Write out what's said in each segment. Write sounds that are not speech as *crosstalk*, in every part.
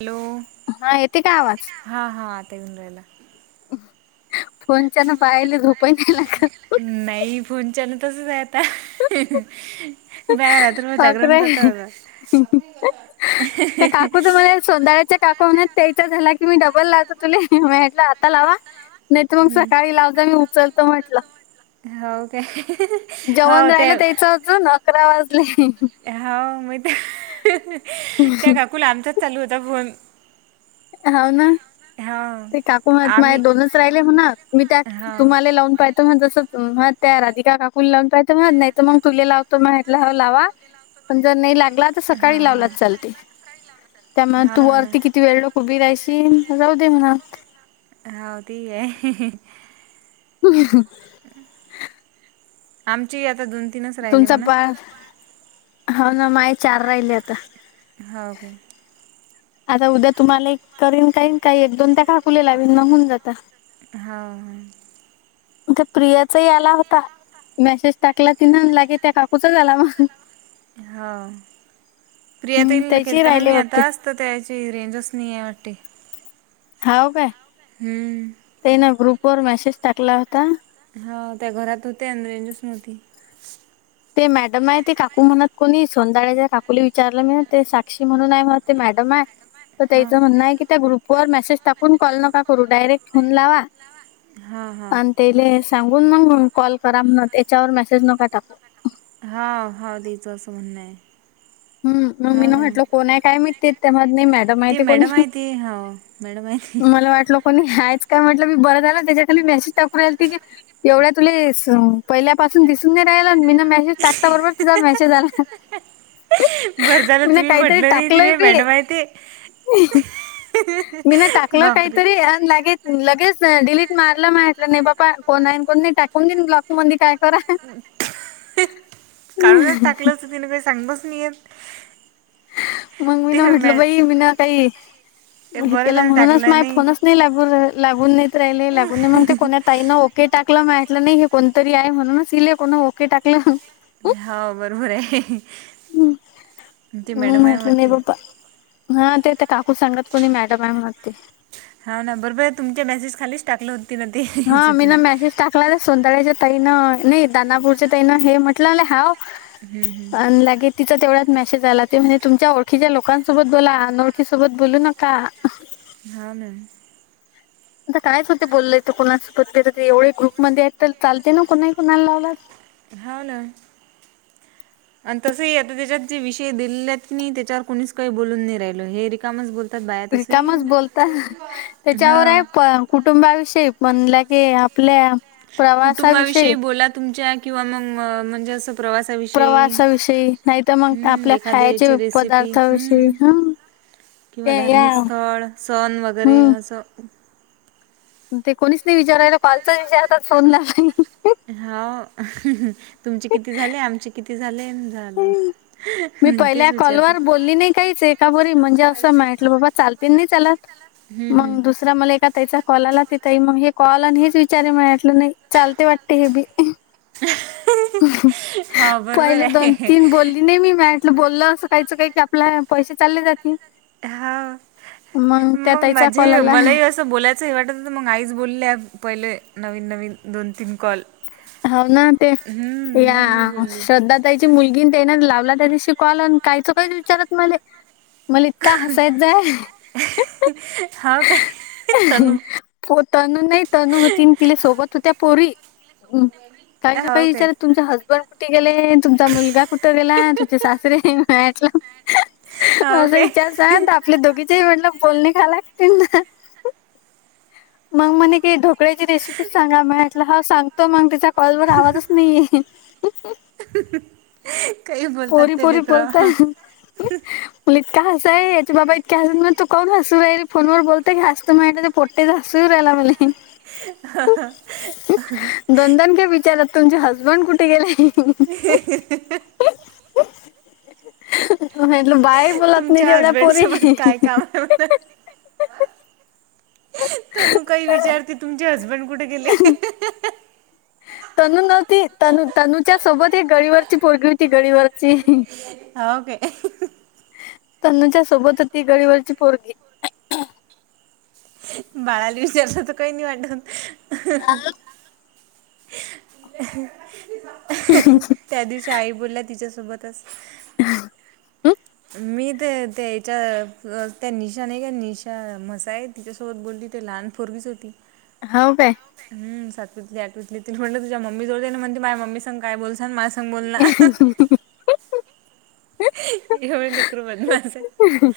Hello. हा येते काय आवाज. हां हां आता येऊन राहिला. फोनच्यान बायाला झोपही नाही लागतं. नाही फोनच्यान तसच आहे आता बाहेर *unintelligible* रात्रभर जागरण करतात आता त्या काकू तुम्हाला सोंदाळ्याच्या. काकू म्हणे त्याचा झाला की, मी डबल लातो तुला मी म्हंटले आता लावा. नाही तर मग सकाळी लाव जा, मी उचलतो म्हटलं. हौ का. हो जेवण ते, राहिलं त्याचं अजून अकरा वाजले हो मी ते. त्या काकूला आमचाच चालू होता फोन. हौव ना. हो ते काकू म्हणत माझे आम्ही दोनच राहिले म्हण, मी त्या हो हां तुम्हाला लावून पाहि मग जसं म त्या राधिका काकूनला लावून पाहा, म नाही तर मग तुला लावतो माहितलं ह लावा‌. पण जर नाही लागला तर सकाळी हां लावलाच चालते त्यामुळे हो ना तू हो ना वरती किती वेळ लक उबी रायशी जाऊ दे म्हणा. हव तेही आहे. *unintelligible* *inaudible* *unintelligible* आमचे आता दोन तीनच राहिले तुमचा म्हणा. पाच हो ना माझे चार राहिले आता. हौ काय. आता उद्या तुम्हाला एक करीन, काहीन काही एक दोन त्या काकुले लावीन मग हून जात. हा हं. ते प्रियाचाही आला होता. मेसेज टाकला ती न लागे, त्या काकूच आला मग. हौ. प्रिया हम्म ताईला त्याची केलता ना राहिले मी वाटते. आताच. तर त्याची रेंजच नाही आहे वाटते. हौव कायं. हम्म. तेना ग्रुप वर मेसेज टाकला होता. हा त्या घरात होते अ रेंजच नवती. ते मॅडम आहे ते काकू म्हणत कोणी, सोनदाळ्याच्या काकूला विचारलं म ते, साक्षी म्हणून आहे म्हण ते मॅडम आहे. तर हां त्याचं म्हणं आहे की, त्या ग्रुप वर मेसेज टाकून कॉल नका करू डायरेक्ट फोन लावा. हां हां आणि तेले सांगून मग म कॉल करा, तेच्यावर मेसेज नका टाकू. हा हा. दि चं असं म्हणणं आहे. हम्म. मग मी हो न ना म्हटल *unintelligible* ती माहिती कोणी, मॅडम आहे ती हो मॅडम आहे ती मला वाटल. कोणी ह्यायच काय म्हटलं मी, बरं झालं त्याच्या खाली मेसेज टकर राय त की एवढ्या तुला पहिल्यापासून दिसून नाही राहिला, मी ना मेसेज टाकता बरोबर तिचा मेसेज आला. बरं झालं मी ना तुम्ही काहीतरी म्हटलं नाही, टाकलंय तिले बी मॅडम आहे ते. मी ना टाकल, बापरे. काहीतरीन लागे लगेच डिलीट मारला माटलं नाही, बाबा फोन न कोण नाही टाकून देन. मंद काय करा. काढूनच टाकलं तरं तिनं, काही सांगच नाहीयेत. मग मी ना म्हटलं मॅ बाई मी ना काही, ते हे बरं केलं झालं म्हणूनच टाकलं माय फोनच. नाही लागून लागून नाहीेत, राहिले लागून नाही मग ते को तईना ओके टाकलं माटलं नाही, हे कोणतरी आहे म्हणूनच इले कोणा ओके टाकलं. हा बरबर आहे. ती हम् मॅडम आहे हम्टलं नाही वाटते. प्पा हा ते ते काकू सांगत कोणी मॅडम आहे, मग ते हा ना बरोबर तुमच्या मेसेज खालीच टाकले, होती ना ते सूचना. सोनळ्याच्या ताईनं नाही, दानापूरच्या ताईनं हे म्हटलं हा. हम्म, हम्म. अ लागे. तिचा तेवढ्यात मेसेज आला ते म्हणजे, तुमच्या ओळखीच्या लोकांसोबत बोला अ ओळखी सोबत बोलू नका. हा मॅम! आता कायच होते बोललय कोणा प ते एवढे ग्रुपमध्येध्ये आहेत चालते ना, कोणाही कोणाला लावला. हा ना. *inaudible* आणि तसही आता त्याच्यात जे विषय दिलेत, की नाही त्याच्यावर कुणीच काही बोलून नाही राहिल, हे रिकामच बोलत. रिकामच बोलत हा त्याच्यावर आहे प कुटुंबाविषयी म्हणलं की आपल्या प्रवासाविषयी कुटुंबाविषयी बोला, तुमच्या किंवा मग म्हणजे असं. प्रवासाविषयी, प्रवासाविषयी नाही तर मग हम्म आपल्या एखाद्या खायचे याची रेसिपी पदार्थाविषयी हम् ह ते किंवा या धार्मिक स्थळ सण वगैरे हम्म असं ते कोणीच नाही, विचारायला कालचा विषय आताच सोडणार नाही. हा तुमचे किती झाले, आमचे किती झाले झालं! मी तेच पहिल्या कॉलवर विचारतात बोलली नाही काहीच एका बरी म्हणजे, असं म्हहटलं बाबा चालते नाही चालात. हम्म हम्म. रा मला एका त्याचा कॉलला तिथई, मग हे कॉल आणि हेच विचार मिळाटलं नाही चालते वाटते हे बी. हा बरोबर पहिले आहे दन तीन बोल. त नेहमी माितलं बोललं असं, काहीच काही की आपल्या पैसे चालले जाते. हा मग ताईचा कॉल माझे आला मलाही अस बोलायचं हे वाटत तर मग आईच बोलले पहिले, नवीन नवीन दोन तीन कॉल. हो ना ते हम्म या मग मी बोलली श्रद्धा. त्याची मुलगी त्याणार लावला, त्याच्या शिकवाला आणि कायचं काही विचारत मला. मलिक का हसायच जाय हाव काय तनू हो तनू नाही तनू होती तिला, सोबत होत्या पोरी. काहीच्या हाव काही काय विचार तुमचा हसबंड कुठे गेले, तुमचा मुलगा कुठं गेला तुमचे सासरेटला. ह. हा काे? जा तर आपले दोघीचेही म्हटलं, बोलणे खा लागतील ना? मग मणे काी ढोकळ्याची रेसिपी, सांगा मटला ह सांग. तो मग तिच्या कॉलवर, आवाजच नाही आहे. काही बोलतात ते लेकर. उ इतकका हस आहे तो बाबा इतका, असं म्ह मग तू कण भास हे फ व बोलत घस तु म पटे जास राेला म *unintelligible* दोन दोनदा विचारात तुमचे हसबंड कुठे गेले? *unintelligible* ल बाय बोलात नाही तुमच्या ते, एवढ्या हजबंड पोरी. सोबत काय काम आहे तर नु काही विचारते, तुमचे हसबंड कुठे गेले? तनू नव्हती तनू तनूच्या सोबत, एक गळीवरची पोरगी होती गळीवरची. हा ओके. तन्नूच्या सोबत होती, गळीवरची पोरगी. बाळाला विचारलं तर काही नाही वाटत. त्या दिवशी आई बोलला तिच्यासोबतच. हा. मी ते ते त्या निशा नाही का निशा म्हसाय तिच्यासोबत बोलली ते लहान पोरगीच होती. हाव काय? हम सातवतली आठवीतली तीन म्हं तुझ मम्मी जवळ दे, म्हण म माझम्मी सग काय बोलस ना माला. सां बोलला! एव निकरू म्हण माझं. ह.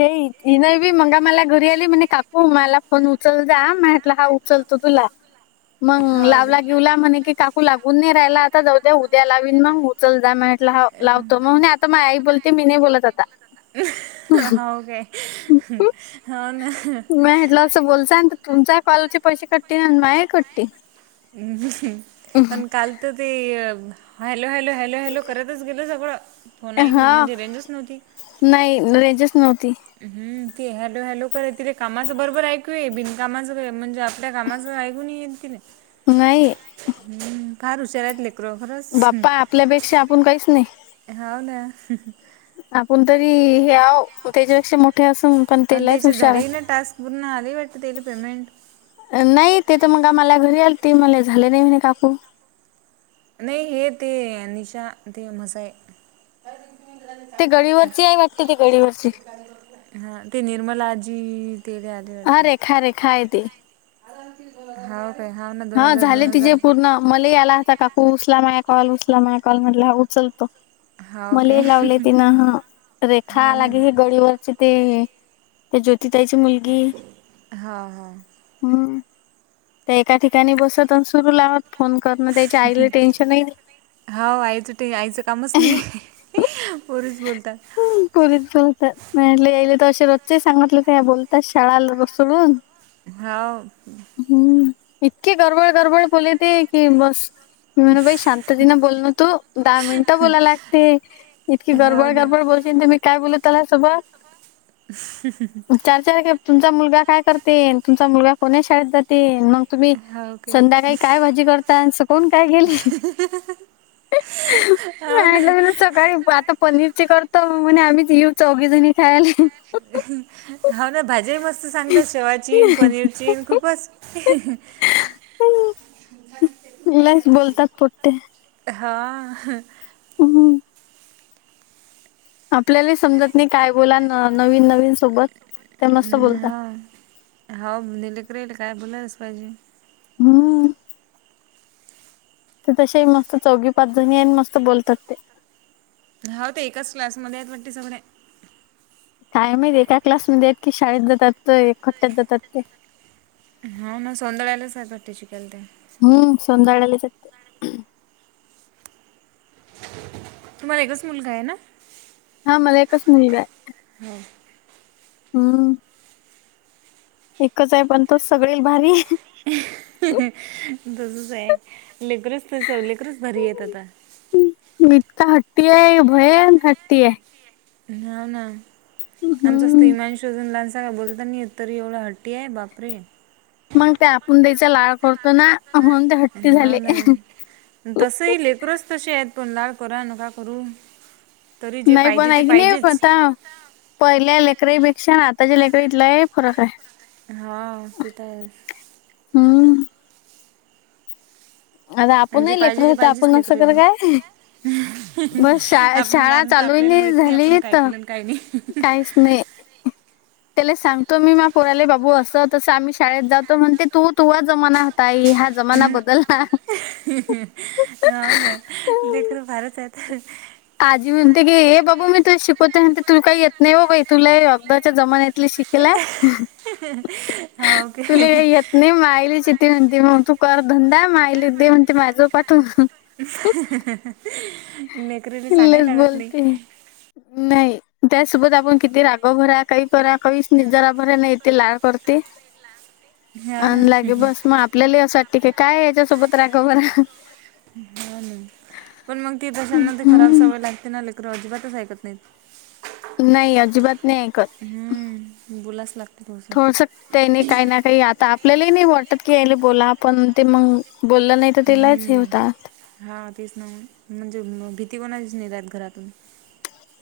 ए ती नाही बी मंगा मला घरी आली म्हणे काकू मला फोन उचल जा म्हटलं हाऊ. लतो तुला. मग हाव काय? लावला गेऊला म्हणे की काकू लागून नाही राहिला, आता जाऊद्या उद्या लावीन मग. चल जा मटला ह लावतो, मग आता मा आई बोलते मी नाही बोलत आता. हो का? हो ना! *unintelligible* तं बोलचाय, तर तुमचा काय कॉलचे पैसे कॉलरचे कटते कटले माझ आणि माये कटते. पण काल तर ते, hello hello hello! Hello hello करतच गेलं सगळं फोनई हा म्हणजे रेंजच नव्हती. नाही रेंजच नव्हती. हम्म ती हॅलो हॅलो कर तिथे कामाचं बरोबर ऐकू येई. बिनकामाचं काय म्हणजे त्या कामाचं ऐगून येईल ति नाही. नाही. हम्म फार हुशार आहेत ल बाप्पा आपल्यापेक्षा आपण काहीच नाही. हा ना! आपण तरी हे आव, त्याच्यापेक्षा मोठे असून पण तेलाहीच हुशार आहे! उर आली वाट तेली पेमेंट. नाही ते तर मग का मला घरी आल ते मला झाले नाही म्हणे काकू. नाही हे ते, निशा ते म्हसाय ते गळीवरची आहे, माटते ते गळीवरची. *inaudible* हा ते निर्मलाजी ते हा रेखा रेखा यती. हाव काय हाव ना दोन हा हजार, दोन झाले तिचे हजार. पूर्ण मला या आला होता काकू उचला माय कॉल उचला माय कॉल म्हटलं हा उचलतो. हाव काय मले लावले तिन, रेखा हाव ना. लागे हे गळीवरचे ते त्या ज्योतिताईची मुलगी हाव हाव. हम्. त्या ठिकाणी बसत सुरू लावत, फोन करण त्याचे आईले टेन्शन नाही. होा आईचं आईचं, कामच नाही पोरूच बोलतात. परीच बोलतात म्हटले येले तर, अे रजचे सांगितले ते बोलतात शाळालासडून. हो. हम्म इतके गरबळ गरबळ बोलेते की बस. *inaudible* बाई शांत. ति बोल ना तू दहा मिनिटं बोलायला लागते, इतकी हाव गडबड ना. गरबड बोलशील तर मी. काय बोलू त्याला सोबत? ह चार चार गे तुमचा मुलगा काय करते आणि तुमचा मुलगा कोणा शाळेत जाते मंग तुम्ही हाव काय संध्याकाळी काय भाजी करता आणि सकळून काय केेली? हाव ना *unintelligible* सकाळी पा त पनीरच करता म्हणे आम्हीच येऊ चौघी जणी खायला. हाव ना भाज्या मस्त सांगतात शेव चीन पनीर चीन खूपच ह मीलाइस बोलतात पटते. हा! हं. आपल्याला समजत नाही, काय बोला नवीन नवीन सोबत. ते मस्त बोलतात हो हो, दिलेकर येल काय बोलालाच पाहिजे. हम. ते तसे मस्त चौघी पाच जणी आहे, मस्त बोलतात ते. हा ते एकाच क्लासमध्ये आहेत, वाटते सगळे. काय माहि एका क्लासमध्येध्ये की, शाळेत जातात तर एकखट्ट्यात जातात ते. हो ना सोनळ्यालाच आहे, पी चिकल ते. हम्म संदाडले सते तुम्हाला एकच मुलगा आहे ना. हा मला एकच, मुलगा आहे. हा! हम. एकच आहे पण, तो सगळे भारी आहे. तसच आहे लेकरच त, लेकरच भरी आहेत आता. गीतका हट्टी आहे, भयन हट्टी आहे. ना ना, आमचा हम्म स्त्रीमा शोजून डान्स का बोलता तरी, एवढं हट्टी आहे बापरे! मग ते आपण द्यायचा लाळ करतो ना? म्हणून ते ना हट्टी हा झाले. ना तसही लेकरच तसे आहेत, पण लाळ करा नका करू. तरी नाही जे नाही बना, पाहिजे ते नाही क नाही पाहिजेच बता. पहिल्या लेकरीपेक्षा आताच्या लेकरीत लय फरक आहे. हा तेथच. हम्म. आता आणिजे आपणही लेकर पाहिजे ते होतो पाहिजेच आपण असं कर लेकराले. काय बस शा आपण शाळा लहान तर चालूही आपल्याला माहित नाही आपण झाली काय तर केलं काही नाही *unintelligible* काहीच नाही. त्याला सांगतो मी माय पोराले बाबू असं तसं आम्ही शाळेत जातो म्हणते तू तू जमाना होताई हा. जमाना हम बदलला. हो ना लखर फारच आहेता. *unintelligible* आजी म्हणते की हे बाबू मी तु शिकवते म्ह तुला काही येत नाही बाबाई तुला अब आताच्या जमान्यात. तूले शिकला हाव काय? तूला येत नाही मग आइले *unintelligible* ते म्हणते मग तू करधंदा माहिली दे म्हणते माझं पाठवून. मेकरीनी सांगाय लईच लागत नाही. बोलते नाही. त्यासोबत आपण किती राग भरा काही करा कही नि जरा भरा नाही ते लाळ करते. हो ना अनलागे बस मग आपल्याला असं ठीके काय याच्यासोबत राख बरा हा पण मग ती तशांना ते खराब हम्म. सवय लागते ना लेकर अजिबातच ऐकत नाहीत *unintelligible* नाही अजिबात नाही. ऐकत. हम्म बोलाच लागतो बोचून त्यानी काही ना काही आता आपल्यालाही नाही वाटत की या बोला आपण ते मग बोललं नाही तर तिलाच हे हम्म. होतात. हा तेच ना मग म्हणजे भीती कोणाचीच नाही रहात घरातून.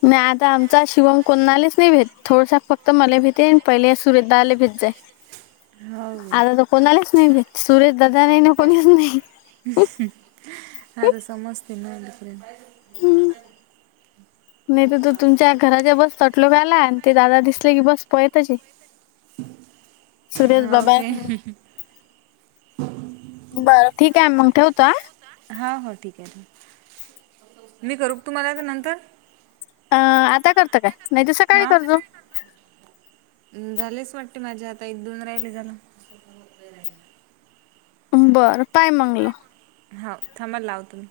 नाही आता आमचा शिवम कोणालाच नाही भेेत. थोडंसं फक्त मला भिते आणि पहिले सुरेशदादाला भित जाय. हो गे आता तर कोणालाच नाही भेट सुरेश दादा नाही ना कोणीच नाही. *inaudible* ह तर समजते ना कडे *inaudible* नाही तर तो तुमच्या घराच्या बस तटलो ग आलाय आणि ते दादा दिसले की बस पळेतच हे. सुरेश हा बाबा ओके *unintelligible* बर ठीक आहे मग ठेवतो हा. हा हा ठीक आहे ठीक आहे. मी करू का तुम्हाला नंतर? अ आता करत काय नाही तर सकाळी करतो. हं झालेच वाटते माझ्या आता एक दोन राहिले झालं. बरं काय म्हणलं? होा थांबल लावते.